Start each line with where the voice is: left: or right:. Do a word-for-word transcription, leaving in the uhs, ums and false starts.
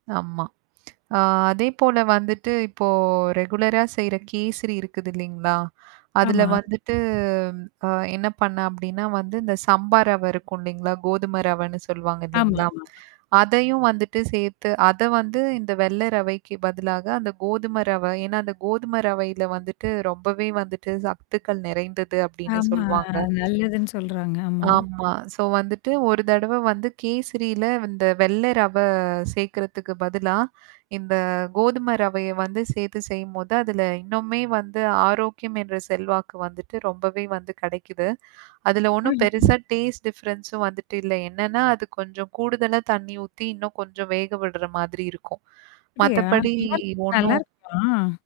right: ஆமா. ஆ அதேப்போல வந்துட்டு இப்போ ரெகுலரா செய்ற கேசரி இருக்குது இல்லைங்களா? அதுல
left: ஆமா.
right: வந்துட்டு அ என்ன பண்ண அப்டின்னா வந்து இந்த சம்பா ரவை இருக்கும் இல்லைங்களா? கோதும ரவைன்னு சொல்லுவாங்க இல்லைங்களா?
left: ஆமாமா.
right: அதையும் வந்துட்டு சேர்த்து அத வந்து இந்த வெள்ள ரவைக்கு பதிலாக, அந்த கோதும ரவை ஏன்னா, அந்த கோதும ரவையில வந்துட்டு ரொம்பவே வந்துட்டு சக்துக்கள் நிறைந்தது அப்டின்னு
left: ஆமா.
right: சொல்வாங்க.
left: அது நல்லதுன்னு சொல்றாங்க. ஆமா.
right: ஆமா. ஸோ வந்துட்டு ஒரு தடவ வந்து கேசிரில இந்த வெள்ளை ரவை சேர்க்கறதுக்கு பதிலா, இந்த கோதும ரவைய வந்து சேர்த்து செய்யும்போது அதுல இன்னுமே வந்து ஆரோக்கியம் என்ற செல்வாக்கு வந்துட்டு ரொம்பவே வந்து கிடைக்குது. அதுல ஒண்ணும்
left: ம்ஹ்ம்.
right: பெருசா டேஸ்ட் டிஃபரன்ஸும் வந்துட்டு இல்ல. என்னன்னா அது கொஞ்சம் கூடுதலா தண்ணீ ஊத்தி, இன்னும் கொஞ்சம் வேக விடுற மாதிரி இருக்கும்.
left: அப்டியா?
right: மத்தபடி
left: நல்லாரு
right: ஒண்ணும்
left: நல்லாருக்குமா?